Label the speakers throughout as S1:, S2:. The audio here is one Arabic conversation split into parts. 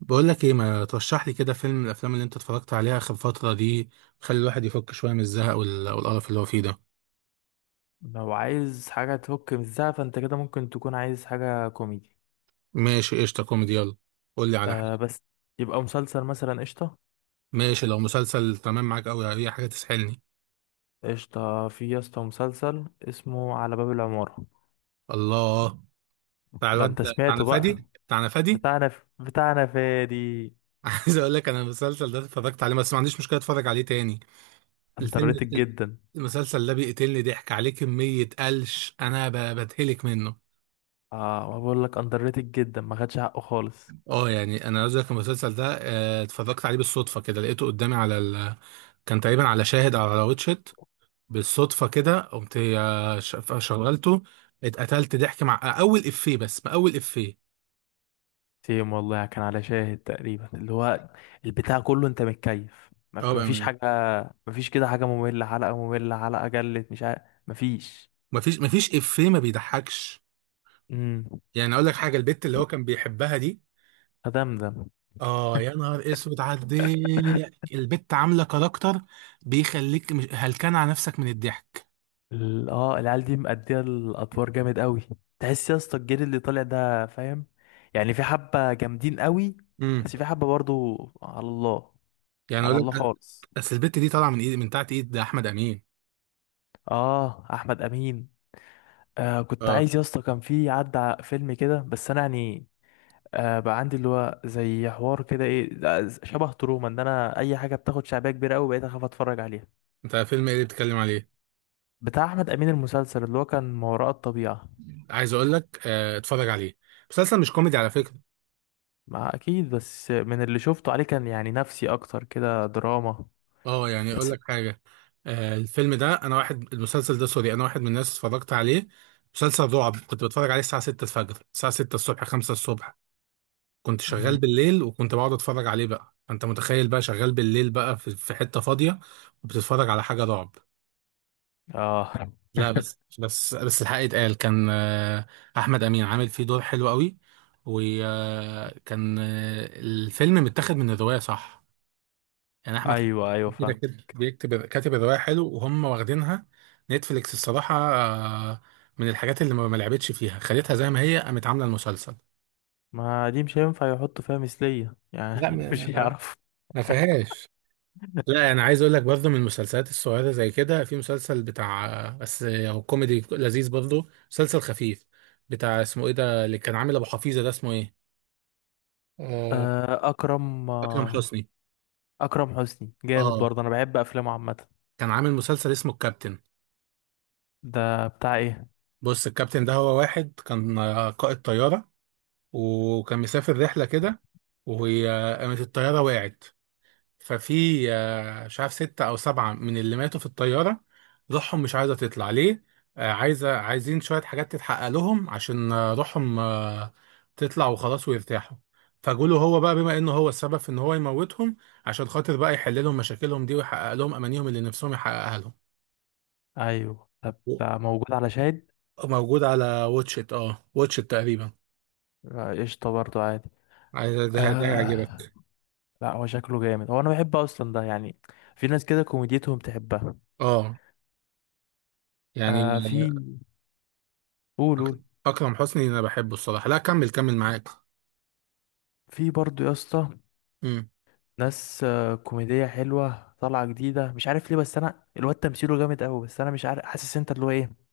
S1: بقول لك ايه، ما ترشح لي كده فيلم من الافلام اللي انت اتفرجت عليها اخر فتره دي؟ خلي الواحد يفك شويه من الزهق والقرف اللي هو فيه ده.
S2: لو عايز حاجة تفك من الزعل فانت كده ممكن تكون عايز حاجة كوميدي.
S1: ماشي قشطه، كوميدي، يلا قول لي على حاجه.
S2: آه بس، يبقى مسلسل مثلا، قشطة.
S1: ماشي، لو مسلسل تمام، معاك قوي اي حاجه تسحلني.
S2: قشطة، في يا اسطى مسلسل اسمه على باب العمارة.
S1: الله، بتاع
S2: ده
S1: الواد،
S2: انت
S1: بتاعنا
S2: سمعته بقى؟
S1: فادي بتاعنا فادي.
S2: بتاعنا فادي.
S1: عايز اقول لك، انا المسلسل ده اتفرجت عليه، بس ما عنديش مشكله اتفرج عليه تاني.
S2: اندر
S1: الفيلم،
S2: ريتد جدا.
S1: المسلسل ده بيقتلني ضحك عليه كميه قلش، انا بتهلك منه.
S2: اه، ما بقول لك اندر ريتد جدا، ما خدش حقه خالص.
S1: اه، يعني انا عايز اقول لك المسلسل ده، اتفرجت عليه بالصدفه كده، لقيته قدامي على ال... كان تقريبا على شاهد او على واتشت. بالصدفه كده قمت، شغلته. اتقتلت ضحك مع اول افيه، بس ما اول افيه.
S2: سيم والله، كان على شاهد تقريبا، اللي هو البتاع كله، انت متكيف، ما
S1: اه
S2: ما فيش
S1: بامانه.
S2: حاجة. ما فيش كده حاجة مملة، حلقة مملة، حلقة جلت، مش عارف. ما فيش.
S1: مفيش افيه ما بيضحكش.
S2: امم
S1: يعني اقول لك حاجه، البت اللي هو كان بيحبها دي،
S2: فدمدم.
S1: اه يا نهار اسود على الضحك، البت عامله كاركتر، بيخليك هلكان على نفسك من الضحك.
S2: العيال دي مأدية الأدوار جامد قوي. تحس يا اسطى الجيل اللي طالع ده فاهم، يعني في حبة جامدين قوي،
S1: امم.
S2: بس في حبة برضو على الله،
S1: يعني اقول
S2: على
S1: لك
S2: الله خالص.
S1: اصل البت دي طالعه من ايد، من تحت ايد ده احمد امين.
S2: اه، أحمد أمين. آه كنت
S1: اه.
S2: عايز يا اسطى، كان في عدى فيلم كده، بس أنا يعني آه بقى عندي اللي هو زي حوار كده ايه ده، شبه تروما، ان انا اي حاجه بتاخد شعبيه كبيره قوي بقيت اخاف اتفرج عليها.
S1: انت فيلم ايه اللي بتتكلم عليه؟
S2: بتاع احمد امين، المسلسل اللي هو كان ما وراء الطبيعه.
S1: عايز اقول لك اتفرج عليه، مسلسل مش كوميدي على فكره.
S2: ما اكيد، بس من اللي شفته عليه كان يعني نفسي اكتر كده دراما
S1: اه يعني اقول
S2: بس.
S1: لك حاجه، الفيلم ده انا واحد، المسلسل ده سوري، انا واحد من الناس اتفرجت عليه. مسلسل رعب، كنت بتفرج عليه الساعه 6 الفجر، الساعه 6 الصبح، 5 الصبح. كنت شغال
S2: مم.
S1: بالليل، وكنت بقعد اتفرج عليه، بقى انت متخيل بقى شغال بالليل بقى في حته فاضيه، وبتتفرج على حاجه رعب.
S2: اه.
S1: لا، بس الحق يتقال، كان احمد امين عامل فيه دور حلو قوي. وكان الفيلم متاخد من الروايه صح، يعني احمد
S2: ايوه ايوه
S1: كده
S2: فاهم.
S1: كده بيكتب، كاتب الروايه حلو وهم واخدينها. نتفليكس الصراحه من الحاجات اللي ما لعبتش فيها، خليتها زي ما هي، قامت عامله المسلسل.
S2: ما دي مش هينفع يحطوا فيها مثلية
S1: لا
S2: يعني مش هيعرف.
S1: ما فيهاش. لا انا عايز اقول لك، برضه من المسلسلات الصغيره زي كده، في مسلسل بتاع، بس هو كوميدي لذيذ برضه، مسلسل خفيف، بتاع اسمه ايه ده، اللي كان عامل ابو حفيظه، ده اسمه ايه؟ آه،
S2: اكرم
S1: اكرم حسني.
S2: اكرم حسني جامد
S1: اه،
S2: برضه، انا بحب افلامه عامة.
S1: كان عامل مسلسل اسمه الكابتن.
S2: ده بتاع ايه؟
S1: بص، الكابتن ده هو واحد كان قائد طياره، وكان مسافر رحله كده، وقامت الطياره وقعت. ففي مش عارف ستة أو سبعة من اللي ماتوا في الطيارة، روحهم مش عايزة تطلع. ليه؟ عايزة، عايزين شوية حاجات تتحقق لهم، عشان روحهم تطلع وخلاص ويرتاحوا. فجوله هو بقى، بما إنه هو السبب في إن هو يموتهم، عشان خاطر بقى يحل لهم مشاكلهم دي، ويحقق لهم أمانيهم اللي نفسهم يحققها لهم.
S2: ايوه ده
S1: و-
S2: بتاع، موجود على شاهد.
S1: موجود على واتشت، اه واتشت تقريبا.
S2: قشطة برضه، عادي.
S1: ده
S2: آه.
S1: يعجبك؟
S2: لا هو شكله جامد، هو انا بحب اصلا ده، يعني في ناس كده كوميديتهم تحبها.
S1: اه، يعني
S2: آه في. قول
S1: أك-
S2: قول.
S1: أكرم حسني أنا بحبه الصراحة، لا كمل كمل معاك.
S2: في برضه يا اسطى
S1: مم.
S2: ناس كوميدية حلوة طالعة جديدة، مش عارف ليه، بس انا الواد تمثيله جامد قوي، بس انا مش عارف، حاسس انت اللي هو ايه،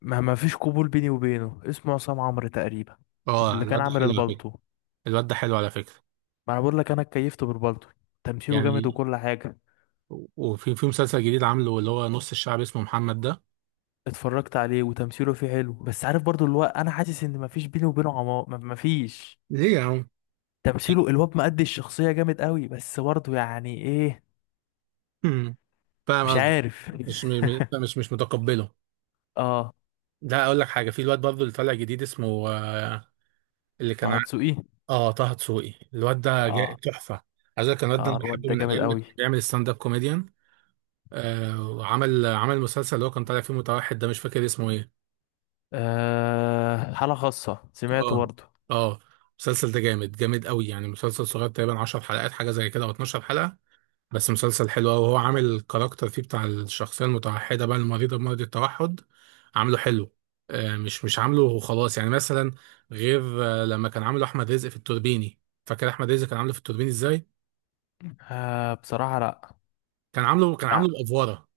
S2: ما فيش قبول بيني وبينه. اسمه عصام عمرو تقريبا،
S1: اه
S2: اللي كان
S1: الواد ده
S2: عامل
S1: حلو.
S2: البالطو.
S1: الواد ده حلو على فكرة.
S2: ما انا بقول لك انا اتكيفت بالبالطو، تمثيله جامد
S1: يعني
S2: وكل حاجة.
S1: وفي مسلسل جديد عامله، اللي هو نص الشعب، اسمه محمد ده.
S2: اتفرجت عليه وتمثيله فيه حلو، بس عارف برضو اللي هو، انا حاسس ان ما فيش بيني وبينه عمار، ما فيش.
S1: ليه يا عم؟
S2: تمثيله الواد مأدي الشخصية جامد قوي، بس برضو يعني ايه؟
S1: مم. فاهم
S2: مش
S1: قصدي،
S2: عارف.
S1: مش م- م- مش مش متقبله.
S2: اه.
S1: لا اقول لك حاجة، في الواد برضه اللي طالع جديد اسمه اللي كان
S2: طه دسوقي.
S1: اه، طه دسوقي، الواد ده جاي
S2: اه
S1: تحفة. عايز اقول لك الواد ده
S2: اه،
S1: انا
S2: الواد
S1: بحبه
S2: ده
S1: من
S2: جامد
S1: ايام ما كان
S2: قوي.
S1: بيعمل ستاند اب كوميديان. آه، وعمل مسلسل اللي هو كان طالع فيه متوحد ده، مش فاكر اسمه ايه.
S2: أه، حالة خاصة، سمعته
S1: اه.
S2: برضه.
S1: اه المسلسل ده جامد جامد قوي، يعني مسلسل صغير تقريبا 10 حلقات حاجة زي كده، او 12 حلقة. بس مسلسل حلو أوي، وهو عامل الكاركتر فيه، بتاع الشخصية المتوحدة بقى، المريضة بمرض التوحد، عامله حلو، مش عامله وخلاص يعني، مثلا غير لما كان عامله أحمد رزق في التوربيني. فاكر أحمد رزق كان عامله في التوربيني إزاي؟
S2: أه بصراحة لأ.
S1: كان
S2: لأ.
S1: عامله بأفوارة.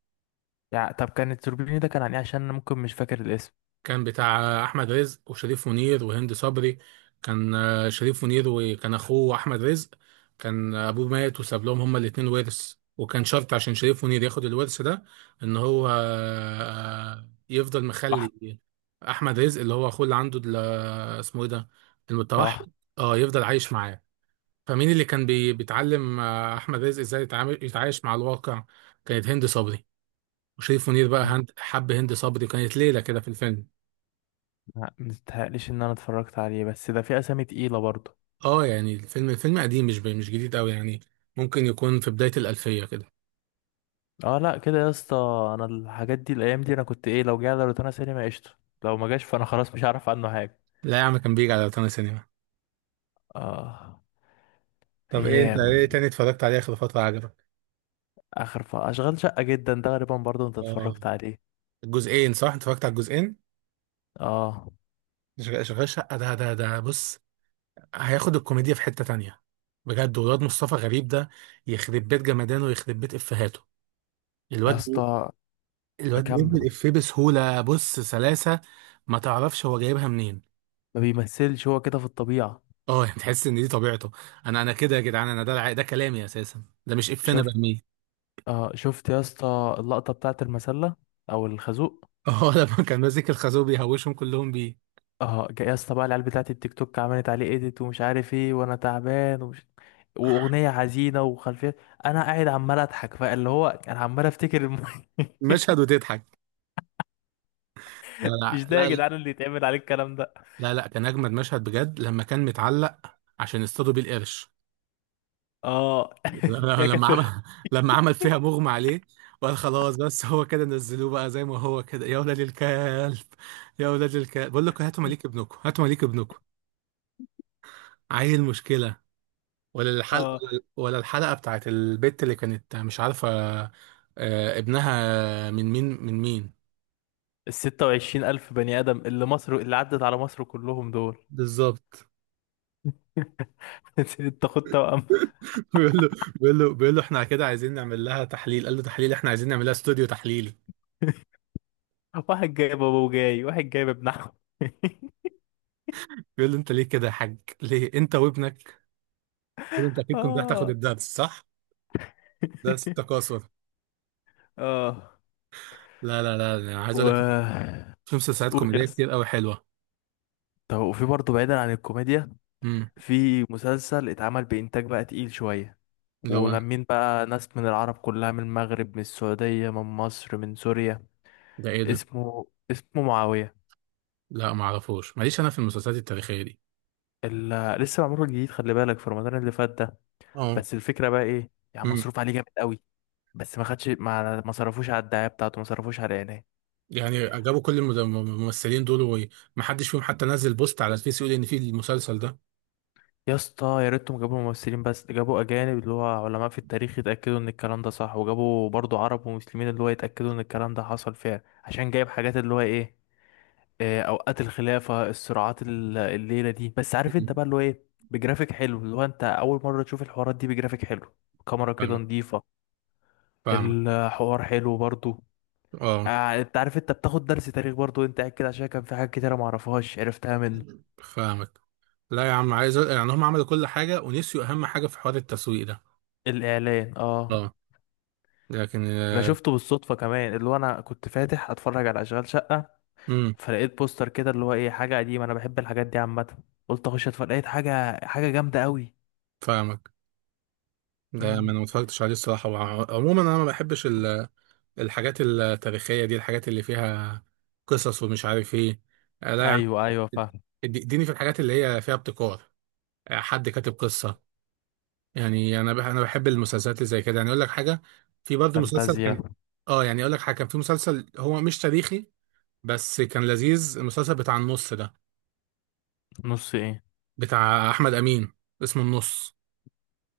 S2: يعني طب كان التوربيني ده كان عن إيه؟ عشان أنا ممكن مش فاكر الاسم.
S1: كان بتاع احمد رزق وشريف منير وهند صبري. كان شريف منير، وكان اخوه احمد رزق. كان ابوه مات وساب لهم هما الاتنين ورث، وكان شرط عشان شريف منير ياخد الورث ده، ان هو يفضل
S2: صح.
S1: مخلي احمد رزق اللي هو اخوه اللي عنده اسمه ايه ده، المتوحد،
S2: صح.
S1: اه يفضل عايش معاه. فمين اللي كان بيتعلم احمد رزق ازاي يتعامل، يتعايش مع الواقع؟ كانت هند صبري. وشريف منير بقى،
S2: مم.
S1: هند، حب هند صبري كانت ليلة كده في الفيلم.
S2: لأ مستحقليش إن أنا اتفرجت عليه، بس ده في أسامي تقيلة برضه.
S1: اه، يعني الفيلم، قديم، مش جديد قوي يعني، ممكن يكون في بداية الألفية كده.
S2: اه لأ كده يا اسطى. أنا الحاجات دي الأيام دي أنا كنت إيه، لو جه على روتانا سينما قشطة، لو ما جاش فأنا خلاص مش هعرف عنه حاجة.
S1: لا يا عم، كان بيجي على روتانا سينما.
S2: اه.
S1: طب ايه، انت ايه
S2: أيام.
S1: تاني اتفرجت عليه آخر فترة عجبك؟
S2: أشغال شقة جدا، ده غالبا برضه أنت
S1: اه.
S2: اتفرجت عليه.
S1: الجزئين صح؟ انت اتفرجت على الجزئين؟
S2: اه.
S1: شغال شقة، ده بص، هياخد الكوميديا في حتة تانية بجد، والواد مصطفى غريب ده يخرب بيت جمدانه ويخرب بيت إفيهاته.
S2: يا
S1: الواد
S2: اسطى.
S1: الواد بيرمي
S2: كمل.
S1: الإفيه بسهولة، بص سلاسة، ما تعرفش هو جايبها منين.
S2: ما بيمثلش هو كده في الطبيعة.
S1: اه، يعني تحس ان دي طبيعته. انا كده يا جدعان، انا ده ده كلامي اساسا، ده مش افنا
S2: شفت.
S1: برميه.
S2: اه شفت يا اسطى اللقطة بتاعت المسلة، او الخازوق.
S1: اه. لما كان ماسك الخازوق بيهوشهم كلهم بيه.
S2: اه، يا اسطى بقى العيال بتاعت التيك توك عملت عليه ايديت ومش عارف ايه، وانا تعبان ومش، واغنية حزينة وخلفية، انا قاعد عمال اضحك، فاللي هو انا عمال افتكر
S1: مشهد وتضحك. لا.
S2: مش ده يا
S1: لا،
S2: جدعان
S1: لا،
S2: اللي يتعمل عليه الكلام ده.
S1: لا، لا، كان اجمد مشهد بجد، لما كان متعلق عشان يصطادوا بيه القرش.
S2: اه. يا
S1: لما عمل،
S2: كافر.
S1: لما عمل فيها مغمى عليه، وقال خلاص، بس هو كده نزلوه بقى زي ما هو كده يا ولاد الكلب، يا ولاد الكلب بقول لكم هاتوا مليك ابنكم، هاتوا مليك ابنكم. عيل مشكله. ولا الحلقة،
S2: اه
S1: ولا الحلقة بتاعت البت اللي كانت مش عارفة ابنها من مين، من مين.
S2: ال 26 ألف بني آدم اللي مصر اللي عدت على مصر كلهم دول.
S1: بالظبط.
S2: انت خد توأم.
S1: بيقول له، احنا كده عايزين نعمل لها تحليل، قال له تحليل، احنا عايزين نعمل لها استوديو تحليلي.
S2: واحد جايب أبو، جاي واحد جايب ابن عم.
S1: بيقول له انت ليه كده يا حاج، ليه انت وابنك، بيقول له انت اكيد كنت رايح تاخد
S2: اه.
S1: الدرس صح، درس التكاثر.
S2: اه
S1: لا انا عايز
S2: و،
S1: اقول لك، في مسلسلات
S2: قول
S1: كوميديه
S2: يس.
S1: كتير قوي حلوه.
S2: طب وفي برضه بعيدا عن الكوميديا
S1: امم.
S2: في مسلسل اتعمل بإنتاج بقى تقيل شوية،
S1: اللي هو
S2: ولمين بقى ناس من العرب كلها، من المغرب، من السعودية، من مصر، من سوريا.
S1: ده ايه ده؟
S2: اسمه معاوية.
S1: لا ما اعرفوش ماليش انا في المسلسلات التاريخيه دي.
S2: ال... لسه معمول جديد، خلي بالك في رمضان اللي فات ده.
S1: اه،
S2: بس الفكرة بقى ايه، يعني مصروف عليه جامد قوي، بس ما خدش، ما صرفوش على الدعاية بتاعته، ما صرفوش على الإعلان.
S1: يعني جابوا كل الممثلين دول، ومحدش فيهم حتى نزل بوست على الفيس يقول ان في المسلسل ده.
S2: يا اسطى يا ريتهم جابوا ممثلين، بس جابوا اجانب اللي هو علماء في التاريخ، يتاكدوا ان الكلام ده صح، وجابوا برضو عرب ومسلمين اللي هو يتاكدوا ان الكلام ده حصل فعلا، عشان جايب حاجات اللي هو ايه، آه، اوقات الخلافه، الصراعات، الليله دي. بس عارف انت
S1: مم.
S2: بقى اللي هو ايه، بجرافيك حلو، اللي هو انت اول مره تشوف الحوارات دي بجرافيك حلو. كاميرا كده
S1: فاهمك،
S2: نظيفه.
S1: فاهمك.
S2: الحوار حلو برضو.
S1: اه
S2: انت عارف انت بتاخد درس تاريخ برضو انت قاعد كده، عشان كان في حاجات كتيره معرفهاش عرفتها منه.
S1: فاهمك. لا يا عم عايز يعني هم عملوا كل حاجة، ونسيوا أهم حاجة في حوار التسويق ده.
S2: الاعلان اه.
S1: اه. لكن
S2: انا شفته بالصدفه كمان، اللي هو انا كنت فاتح اتفرج على اشغال شقه،
S1: امم
S2: فلقيت بوستر كده اللي هو ايه، حاجه قديمه انا بحب الحاجات دي عامه، قلت اخش اتفرج، لقيت حاجه، حاجه جامده قوي.
S1: فاهمك. ده ما
S2: امم
S1: انا ما اتفرجتش عليه الصراحة، عموما انا ما بحبش الحاجات التاريخية دي، الحاجات اللي فيها قصص ومش عارف ايه. لا يا عم،
S2: ايوه ايوه فاهم.
S1: اديني في الحاجات اللي هي فيها ابتكار، حد كاتب قصة. يعني انا بحب المسلسلات اللي زي كده. يعني اقول لك حاجه، في برضه مسلسل
S2: فانتازيا.
S1: كان، اه يعني اقول لك حاجه، كان في مسلسل هو مش تاريخي بس كان لذيذ، المسلسل بتاع النص ده،
S2: نص ايه؟
S1: بتاع احمد امين، اسمه النص.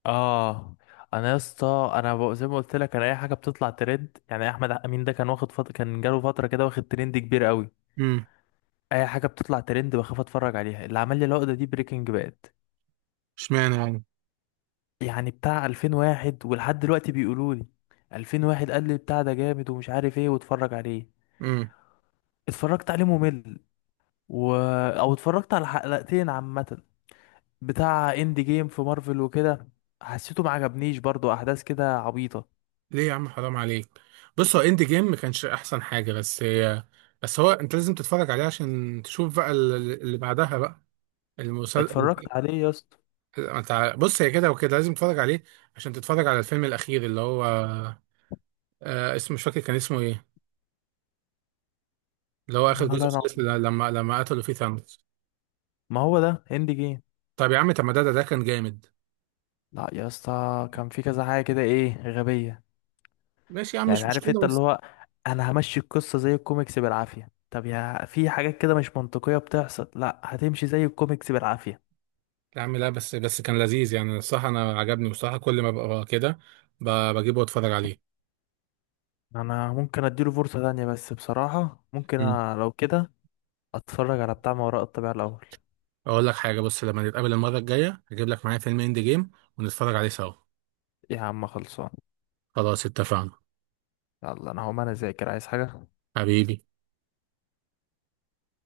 S2: اه انا يا اسطى انا زي ما قلت لك انا اي حاجه بتطلع ترند، يعني احمد امين ده كان واخد فتره، كان جاله فتره كده واخد ترند كبير قوي.
S1: امم.
S2: اي حاجه بتطلع ترند بخاف اتفرج عليها. اللي عمل لي العقده دي بريكنج باد.
S1: اشمعنى يعني؟
S2: يعني بتاع 2001 ولحد دلوقتي بيقولوا لي 2001، قال لي بتاع ده جامد ومش عارف ايه، واتفرج عليه.
S1: امم.
S2: اتفرجت عليه ممل. و... او اتفرجت على حلقتين عامة. بتاع اند جيم في مارفل وكده، حسيته ما عجبنيش برضو، احداث كده عبيطة.
S1: ليه يا عم حرام عليك. بص، هو اند جيم ما كانش احسن حاجه بس هي، بس هو انت لازم تتفرج عليه عشان تشوف بقى اللي بعدها بقى، المسلسل.
S2: اتفرجت عليه يا اسطى.
S1: بص، هي كده وكده لازم تتفرج عليه، عشان تتفرج على الفيلم الاخير، اللي هو آه اسمه مش فاكر كان اسمه ايه، اللي هو اخر جزء
S2: ولا انا.
S1: خالص، لما قتلوا فيه ثانوس.
S2: ما هو ده اند جيم.
S1: طب يا عم، طب ما ده كان جامد.
S2: لا يا اسطى كان في كذا حاجة كده ايه، غبية.
S1: ماشي يا عم
S2: يعني
S1: مش
S2: عارف انت
S1: مشكله
S2: اللي
S1: بس.
S2: هو، انا همشي القصه زي الكوميكس بالعافيه، طب يا في حاجات كده مش منطقيه بتحصل، لا هتمشي زي الكوميكس بالعافيه.
S1: يا عم لا، بس كان لذيذ يعني، الصراحه انا عجبني بصراحه، كل ما ببقى كده بجيبه واتفرج عليه.
S2: انا ممكن اديله فرصه تانية، بس بصراحه ممكن
S1: امم.
S2: لو كده اتفرج على بتاع ما وراء الطبيعه الاول.
S1: اقول لك حاجه، بص لما نتقابل المره الجايه هجيب لك معايا فيلم اند جيم ونتفرج عليه سوا.
S2: يا عم خلصان.
S1: خلاص اتفقنا.
S2: يلا انا هقوم، انا اذاكر عايز حاجه.
S1: حبيبي.